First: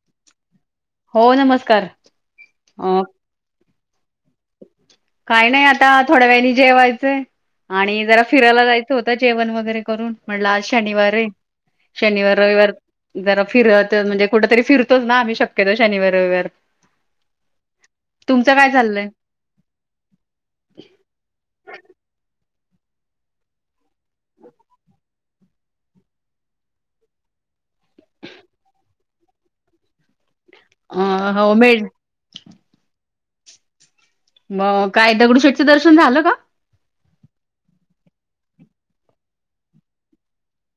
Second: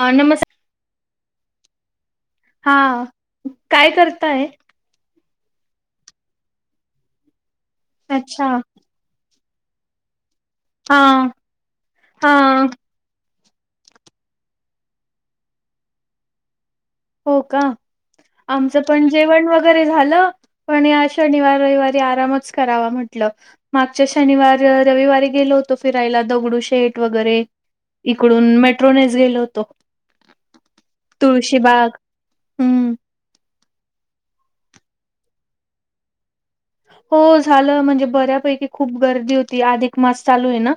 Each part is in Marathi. हा, नमस्कार. हो, नमस्कार. अ हा, काय करताय. काही नाही आता थोड्या वेळानी जेवायचं आणि जरा अच्छा फिरायला जायचं. स्वतः जेवण वगैरे करून म्हणलं आज हा शनिवार आहे. हा शनिवार रविवार. जरा फिरत, म्हणजे कुठ तरी फिरततोच ना आम्ही शक्यतो शनिवार, रविवार. हो का, तुमचं काय आमचं पण चाललंय? जेवण वग गैरे झालं अनि आज शनिवार, रविवारी आरामच करावा म्हटलं. मागच्या शनिवार, रविवारी गेलो होतो फिरायला, दगडू शेठ वगैरे. इकडून मेट्रोनेच गेलो होतो. ह हो मे! तुळशीबाग हम्म. म काय दगडूशेठचं दर्शन झालं का? हो झालं म्हणजे बऱ्यापैकी, खूप गर्दी होती आधीक मास चालू आहे ना.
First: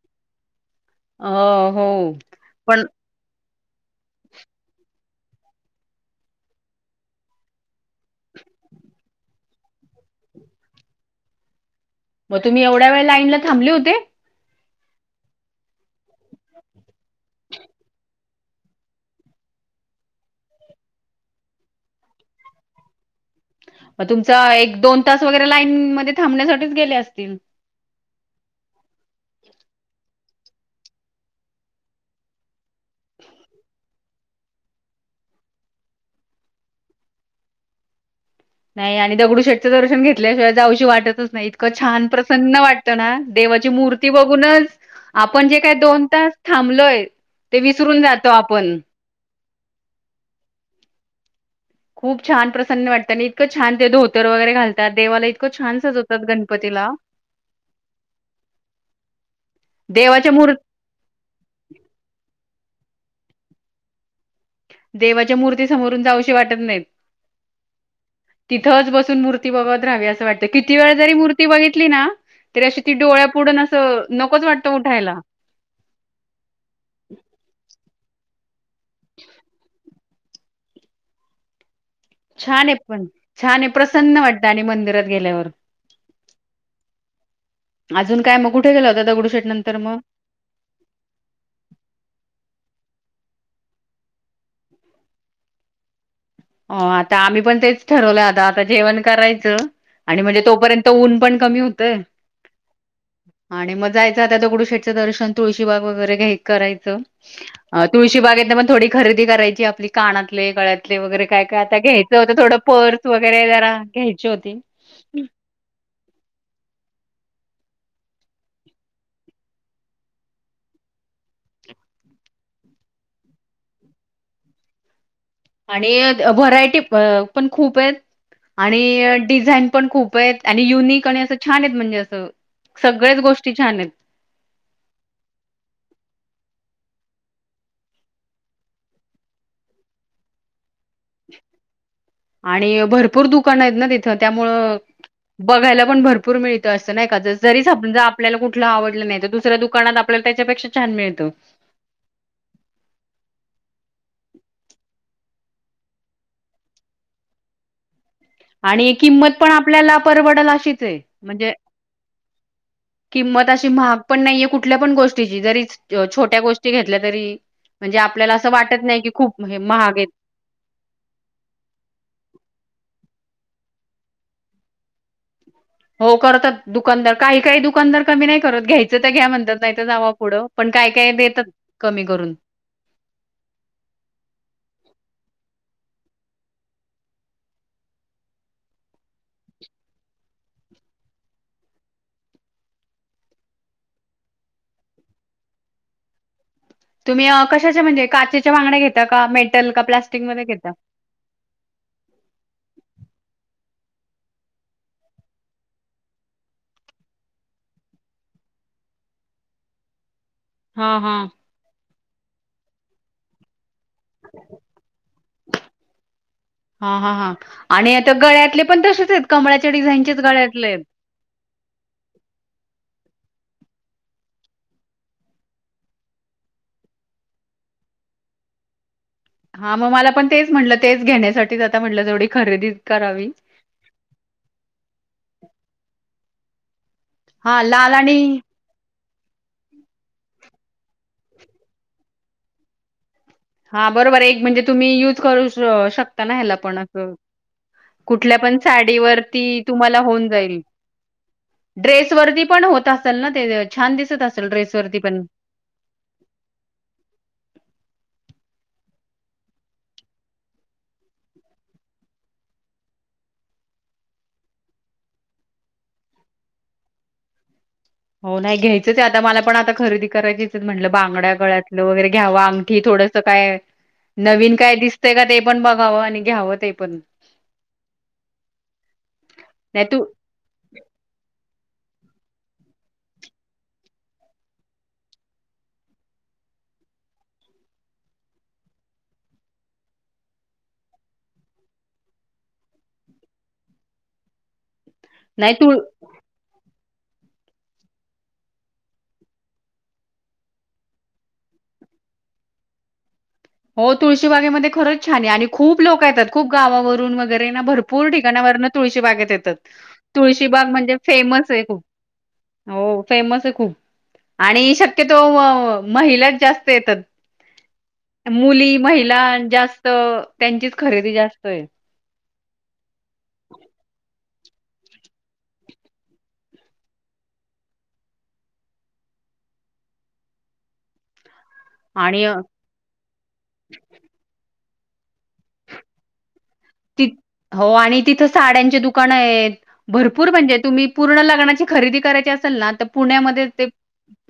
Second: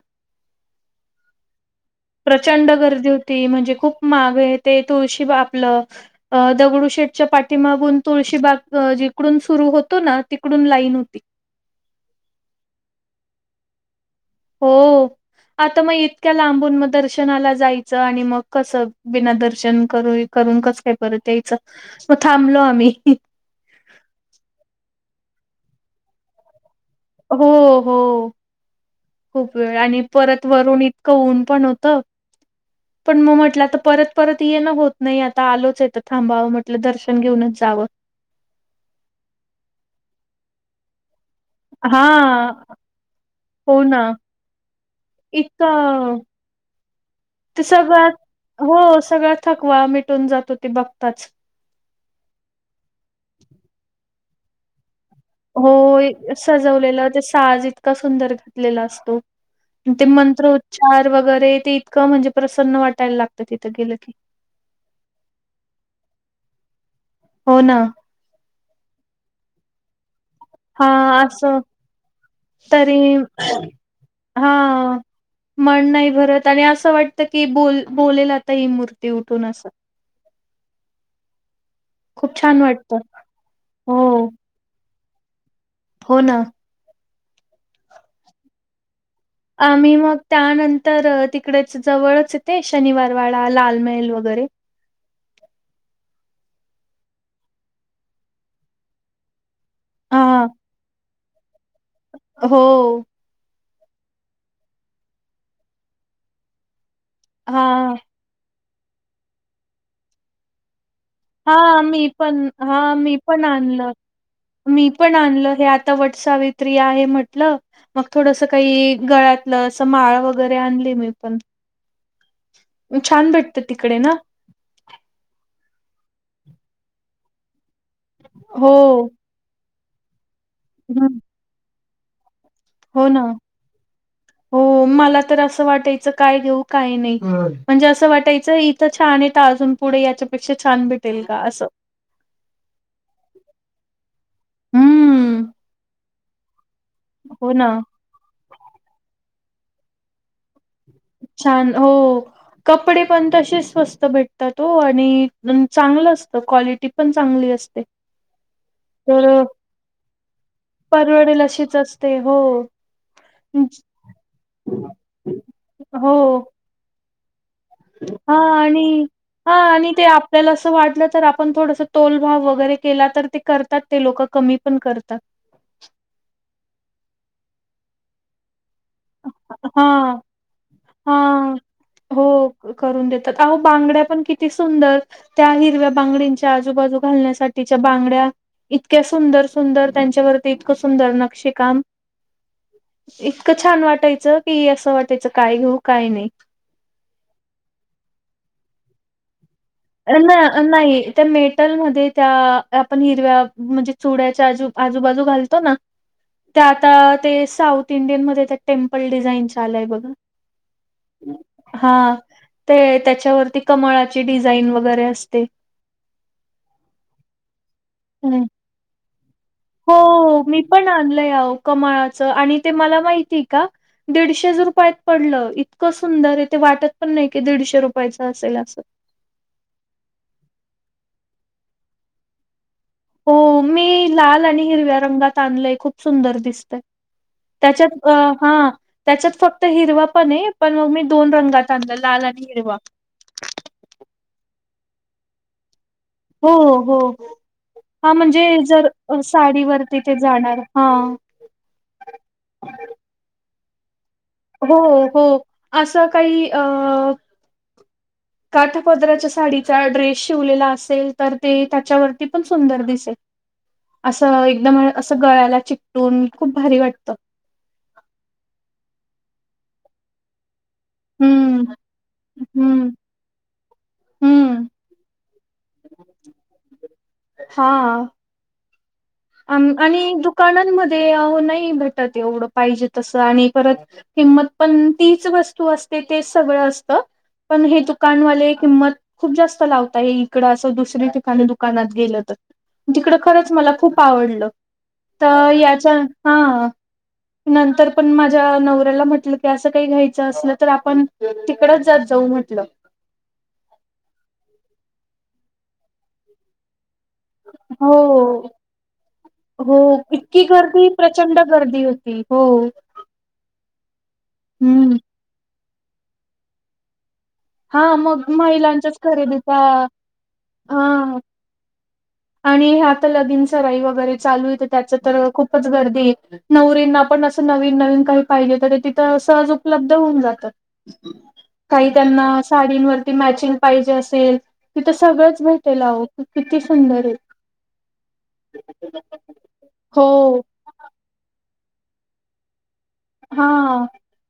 अ हो. प्रचंड पण गर्दी हो ती म्हणजे खूप मागे, ते तुळशी बा आपलं ते अ दगडू शेटच्या पाठीमागून तुळशी बाग जिकडून सुरू होतो ना ती तीकडून लाईन होती. म तुम्ही एवढ्या वेळ लाईन ला थांबले होते? हो! आता म इतक्या लांबून म दर्शनाला जायचं, आणि म कसं बिना दर्शन क करून कस काय परत यायचं, म थांबलो आम्ही. म तुमचा एक दोन तास, वगैरे लाईन मध्ये थांबण्यासाठीच गेले असतील. हो हो खूप वेळ, आणि परत वरून इतकं ऊन पण होतं. [inaudible] पण म म्हटलं आता परत, परत येन होत नही, आता आलोच आहे त थांबावं म्हटलं दर्शन घेऊनच जावं. नाही आणि दगडू शेटचं दर्शन घेतल्याशिवाय जाऊशी वाटतच नाही. इतकं छान हा प्रसन्न वाटतं ना, देवाची हो ना. मूर्ती बघूनच. आपण जे काय दोन इतकं तास थांबलोय, ते विसरून जातो आपण. हो सगळं. थकवा मिटून जातो ते बघताच. खूप छान प्रसन्न वाटत नं इतकं छान ते धोतर वगैरे घालातात देवाला ई होय सजवलेलं ते साज इतका सुंदर घातलेला असतो. ते देवाच्या मंत्र मूर् उच्चार वगैरे ते इतकं म्हणजे प्रसन्न वाटायला लागतं तिथं गेलं की. देवाच्या मूर्ती समोरून जाऊशी वाटत नाहीत. हो ना. तिथंच बसून मूर्ती बघत राहावी असं वाट ते किती हा वेळ जरी मूर्ती असं बघितली ना, तरी अशी ती डोळ्या पुुढन असं नकोच हा वाटतं उठायला. मन नाही भरत, आणि असं वाटत की बोल-बोलेल आता ही मूर्ती उठून अस. खूप छान हे वाटतं पण छान हे हो प्रसन्न वाटत, आणि मंदिरात गेल्यावर. हो ना! अजून काय म कुठे गेला होता दगडू शेठ आम्ही मग. त्यानंतर तिकडे च जवळच ये ते, शनिवारवाडा लाल मेहल वगैरे. अ आता आम्ही पण तेच ठरवलं आता, आता जेवण करायचं. आणि म्हणजे हा तोपर्यंत ऊन पण कमी होतय. हो. आणि म जायचं आता दगडूशेठचं दर्शन, तुळशीबाग वगैरे घ्याय करायचं. अ हां. तुळशी बागेतन पण थोडी खरेदी करायची आपली कानातले गळ्यात ले वगैरे. काय काय आता हां. मी घ्यायचं होतं, पण थोडं हां. पर्स मी पण वगैरे जरा आणलं. घ्यायची होती. मी पण आणलं, हे आता वटसावित्री आहे म्हटलं. मग थोडस काही गळ्यातलं, अस माळ वगैरे आणली मी पण. छान भेटत तिकडे ना? आणि व्हरायटी अ पण खूपेत. हो. आणि डिझाईन पण खूपेत. आणि युनिक हं. आणि असं छानेत, म्हणजे असं हो सगळच ना. गोष्टी छानेत. हो मला तर असं वाटायचं काय घेऊ काय नाही. म्हणजे असं वाटायचं इथ छाने त, अजून पुढे याच्यापेक्षा छान भेटेल का? असं. आणि भरपूर दुकानंयेत ना तिथं. त्यामुळं हम्म. बघायला पण भरपूर मिळ त. असं नाही का, ज हो जरी ना. समजा आपल्याला कुठलं आवडलं नाही. तर दुसऱ्या दुकानात आपल्याला त्याच्यापेक्षा छान मिळतं छान हो. कपडे पण तसेच स्वस्त भेटतात ओ. आणि चांगलं असतं. क्वालिटी पण चांगली असते. आणि तर किंमत अ, पण आपल्याला परवडेल अशीचे. परवडेल म्हणजे अशीच असते हो. किंमत अशी महाग पण नाहीये. कुठल्या पण गोष्टीची. जरी हो छोट्या गोष्टी घेतल्या तरी. म्हणजे आपल्याला हा असं वाटत नाही आणि की, खूप हा हे आणि ते महागे. आपल्याला असं वाटलं तर, आपण थोडस तोल भाव वगैरे केला तर ते करतात. ते लोक कमी पण करतात. हो करतात दुकानदार. काही काही दुकानदार कमी नाही करत. घ्याय च त घ्या म्हणतात. नाही तर हा जावा पुढं. पण काय काय देतात हा. कमी हो करून. करून देतात. अहो बांगड्या पण किती सुंदर. त्या हिरव्या बांगडंच्या आजूबाजू घालण्यासाठीच्या बांगड्या. इतक्या सुंदर सुंदर. त्यांच्यावरती इतकं सुंदर नक्षी काम. इतकं छान वाटायचं कि, असं वाटायचं काय घेऊ काय नाही. तुम्ही अ कशाचे म्हणजे, काचेच्या बांगड्या घेता का? मेटल प्लास्टिकमध्ये घेता न नाही. त्या मेटलमध्ये त्या आपण हिरव्या, म्हणजे चुड्याच्या आजू आजूबाजू घालतो ना? त्या आता ते साऊथ इंडियन मध्ये त्या टेम्पल डिझाईन आलय बघा. हा हा. हा, ते त्याच्यावरती कमळाची डिझाईन वगैरे असते. हा हा हा. आणि आता हम्म गळ्यातले पण तसेचे. कमळा हो, मी पण आणलं आओ. कमाळाचं आणि ते मला माहितीय का? दीडशे रुपयात पडलं. इतकं सुंदरे ते वाटत पण नाही की, दीडशे रुपयाचं असेल असं. हा म मला पण तेच म्हटलं. तेच घेण्यासाठीच आता म्हटलं थोडी खरेदी करावी. हो मी लाल आणि हिरव्या रंगात आणलय. खूप सुंदर दिसतंय. हा लाल त्याच्यात, अ. आणि ह. त्याच्यात फक्त हिरवा पणे. पण मग मी दोन रंगात आणलं. लाल आणि हिरवा. हा बरोबरे. एक म्हणजे तुम्ही युज करू श शकता ना. हो ह्याला पण हो असं. हा कुठल्या म्हणजे पण जर अ, साडीवरती तुम्हाला ते होऊन जाणार जाईल. हा ड्रेस वरती पण होत असल ना? ते ज छान दिसत असेल. हो ड्रेसवरती पण हो. असं काही अ [inaudible] काठा पदराच्या साडीचा ड्रेस शिवलेला असेल, तर ते त्याच्यावरती पण सुंदर दिसेल. असं एकदम असं गळ्याला चिकटून. खूप भारी वाटतं. हो नाही घ्यायचंचे आता. मला पण आता खरेदी करायचीच म्हटलं. बांगड्या, हम्म गळ्यातलं वगैरे घ्यावा. अंगठी हम्म थोडंसं काय नवीन हम्म. काय दिसतंय का ते पण बघावं. आणि घ्यावं ते पण. हा. आम नाही तू आणि दुकानांमध्ये अहो नाही भेटत एवढं पाहिजे तसं. आणि परत किंमत पण तीच वस्तू असते, तेच सगळं असतं. पण हे दुकानवाले किंमत खूप जास्त लावताय हे इकडं असं दुसऱ्या ठिकाणी दुकानात गेलं तर, तिकडं खरंच मला खूप आवडल तर नाही तुळ याच्या हा नंतर पण माझ्या नवऱ्याला म्हटलं, की असं काही घ्यायचं असलं तर आपण तिकडंच जात जाऊ म्हटलं. हो तुळशीबागेमध्ये खरंच छान आहे आणि खूप लोक येतात, खूप गावावरून वगरे ना हो भरपूर ठिकाणावरनं तुळशीबागेत येतात, हो इतकी तुळशीबाग गर्दी म्हणजे प्रचंड फेमस ये खूप गर्दी होती. हो फेमस ये खूप आणि हम्म. शक्यतो महिलाच जास्त येतात. हा मग मुली, महिलांच्याच महिला खरेदीचा जास्त त्यांचीच खरेदी हा जास्तये. आणि हे आता लगीन सराई वगैरे चालूये, तर त्याचं तर खूपच गर्दी नवरींना पण असं नवीन नवीन काही पाहिजे, तर ते तिथं सहज उपलब्ध होऊन जातं. [inaudible] काही त्यांना साडींवर ते मॅचिंग पाहिजे असेल, तिथे सगळेच भेटेल अहो किती सुंदर ती आहे. हो आणि तिथं साड्यांचे दुकानंयेत भरपूर हो म्हणजे तुम्ही पूर्ण लग्नाची खरेदी करायची असेल ना, तर हा पुण्यामध्ये ते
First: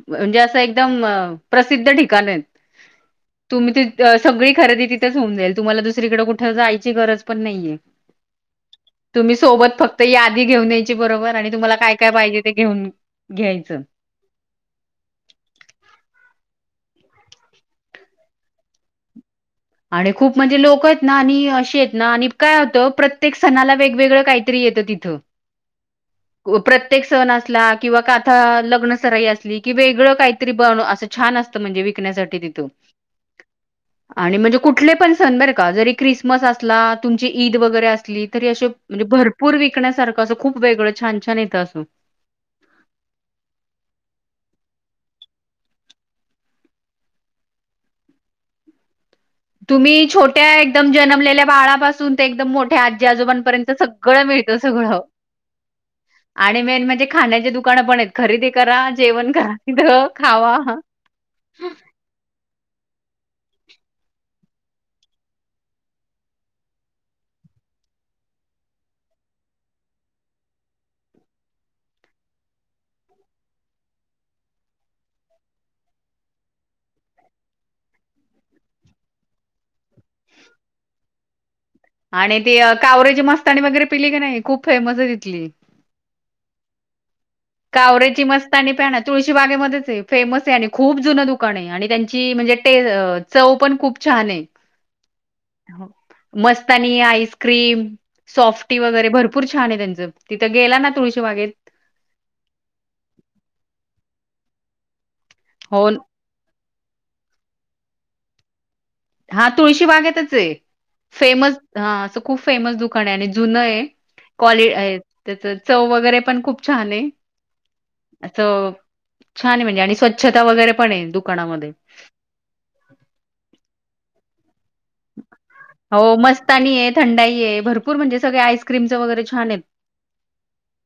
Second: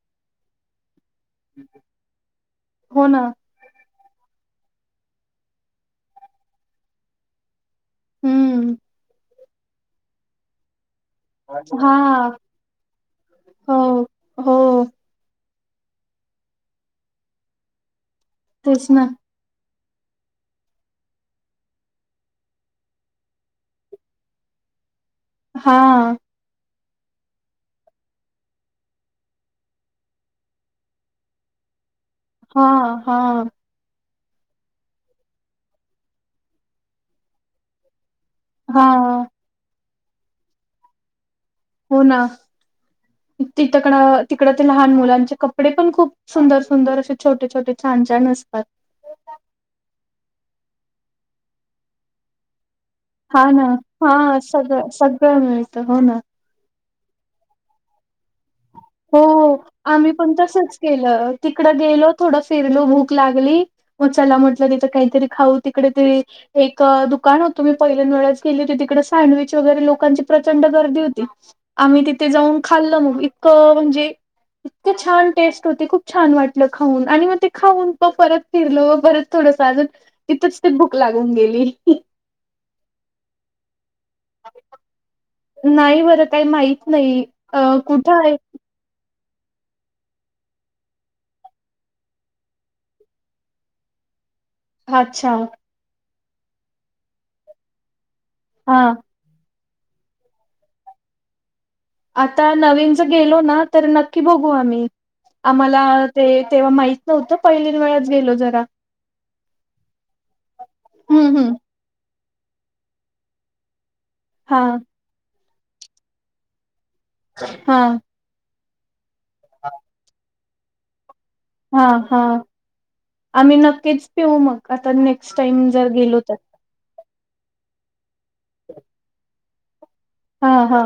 म्हणजे असं एकदम प्रसिद्ध ठिकाणंयेत. हो ना तुम्ही ती सगळी खरेदी तिथेच होऊन जाईल. तुम्हाला दुसरीकडे कुठे जायची गरज पण नाहीये. हम्म. तुम्ही सोबत फक्त यादी घेऊन यायची बरोबर आणि तुम्हाला हा काय काय पाहिजे ते घेऊन हो घ्यायचं. हो तेच ना. आणि खूप म्हणजे लोक आहेत ना, आणि अशी आहेत ना, आणि काय होतं प्रत्येक सणाला वेगवेगळं काही. त्री येतं तिथं. हा प्रत्येक सण असला, किंवा काथा लग्न सराई असली, कि वेगळं काहीतरी बन असं छान असतं म्हणजे विकण्यासाठी तिथ हा हा आणि म्हणजे कुठले पण सण बरं का? जरी ख्रिसमस असला, तुमची ईद वगैरे असली तरी अशे हा म्हणजे भर पूर विकण्यासारखं असं, खूप वेगळं छान छान येत असं. हो ना तीथकडं तिकड ते लहान मुलांचे कपडे पण खूप सुंदर सुंदर असे छोटे छोटे छान छान असतात. तुम्ही छोट्या एकदम जनमलेल्या बाळापासून ते एकदम मोठ्या हा ना आजोबांपर्यंत सगळं हा मिळत सगळं. मिळतं हो ना आणि मेन म्हणजे खाण्याची दुकानं पणयेत, खरेदी करा हो जेवण करा तिथं आम्ही पण खावा. तसच केलं, तिकडं गेलो थोडं फिरलो भूक लागली म चला म्हटलं तिथं काहीतरी खाऊ तिकडे तरी एक दुकान होतं, मी पहिल्यांद वेळेच गेली होती तिकडे सँडविच वगैरे लोकांची प्रचंड गर्दी होती. आम्ही तिथे जाऊन खाल्लं मग इतकं म्हणजे इतकं छान टेस्ट होती, खूप छान वाटलं खाऊन आणि मग ते खाऊन तो परत फिरलो बरच थोडस अजून, तिथंच ती भुक लागून गेली. आणि ते कावरेची मस्ताणी वगैरे पिली की नाही? खूप फेमस आहे तिथली. नाही बरं काही माहित नाही. अ कुठं कावरेची आहे मस्त पाणी प्या ना तुळशी बागेमध्येच आहे फेमस आहे आणि खूप जुन दुकान आहे आणि त्यांची म्हणजेे. ते चव पण खूप छान आहे. माछ्यावर मस्तनी आईस्क्रीम सॉफ्टी हा वगैरे भरपूर छान आहे त्यांचं तिथं गेला ना तुळशी बागेत. आता नवीन ज गेलो ना तर नक्की बघू आम्ही आम्हाला. हो ते तेव्हा माहित नव्हतं पहिलीन वेळाच गेलो जरा. हा तुळशी बागेतच आहे हम्म फेमस. हम्म. हा असं खूप फेमस दुकान आहे आणि जुन आहे. हा क्वाल त्याच चव वगैरे पण खूप छान आहे. हा असं छान आहे म्हणजे आणि स्वच्छता वगैरे पण आहे दुकानामध्ये हा हा आम्ही नक्कीच पिऊ मग आता नेक्स्ट टाईम जर हो गेलो तर मस्तानी आहे, थंडाई आहे भरपूर म्हणजे सगळे आईस्क्रीमचं वगैरे छान आहेत हा हा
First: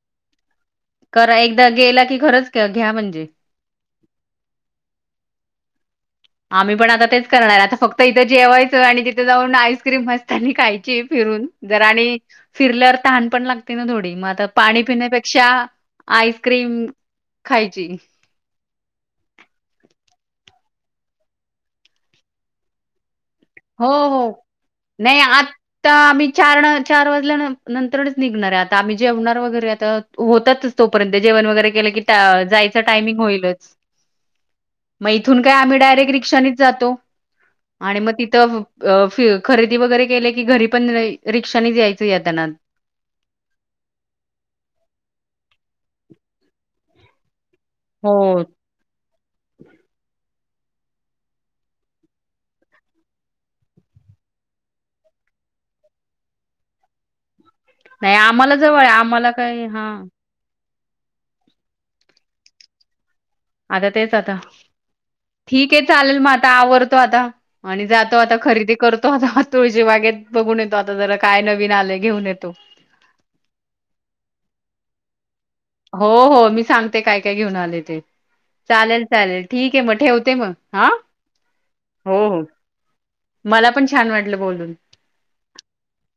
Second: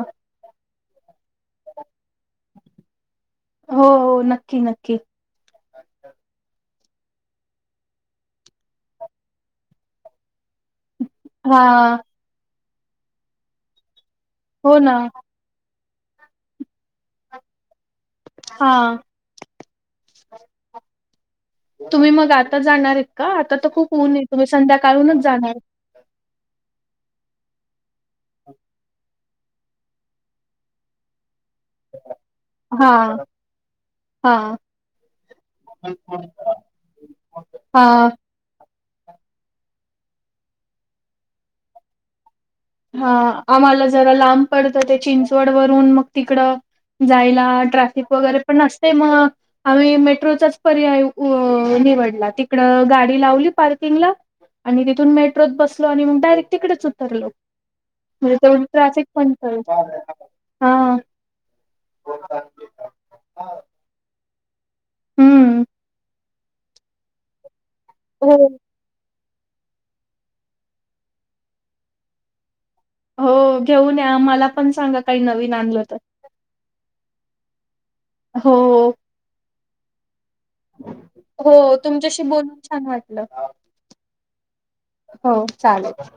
करा एकदा गेला की खरंच घ्या म्हणजे हो हो नक्की नक्की आम्ही पण आता तेच करणार आता फक्त इथं जेवायचं आणि तिथे जाऊन आईस्क्रीम मस्तानी आणि खायची. फिरून हा जर आणि फिरल्यावर तहान पण लागते ना थोडी मग आता हो पाणी ना पिण्यापेक्षा. आईस्क्रीम खायची. हा तुम्ही मग आता जाणार आहेत का आता तर खूप ऊन आहे तुम्ही संध्याकाळूनच जाणार तर आम्ही चार न चार वाजल्या न नंतरनच निघणार आहे आता आम्ही जेवणार वगैरे आता होतातच तोपर्यंत जेवण वगैरे केलं की ता जायचं हा टायमिंग होईलच हा मग इथून काय आम्ही डायरेक्ट रिक्षानीच जातो आणि हा मग तिथ त फि खरेदी वगैरे केले की घरी पण रिक्षानेच यायचं येताना हा आम्हाला जरा लांब पडतं ते चिंचवड वरून मग तिकडं जायला ट्रॅफिक वगैरे हो. पण असतय मग आम्ही मेट्रोचाच पर्याय निवडला तिकडं गाडी लावली पार्किंगला आणि तिथून मेट्रोत बसलो आणि मग डायरेक्ट तिकडेच उतरलो नाही म्हणजे आम्हाला तेवढं जवळ आहे. ट्रॅफिक आम्हाला पण कमी काय हां. हा आता तेच आता हम्म ठीके चालेल मग आता आवरतो आता आणि जातो आता हो खरेदी करतो आता तुळशी बागेत बघून येतो आता जरा काय नवीन आलय घेऊन येतो हो घेऊन या आम्हाला पण सांगा काही नवीन आणलं तर हो हो मी सांगते काय काय घेऊन आले ते हो चालेल चालेल ठीक आहे मग ठेवते मग हा. हो तुमच्याशी हो हो बोलून छान वाटलं मला पण छान वाटलं बोलून. हो चालेल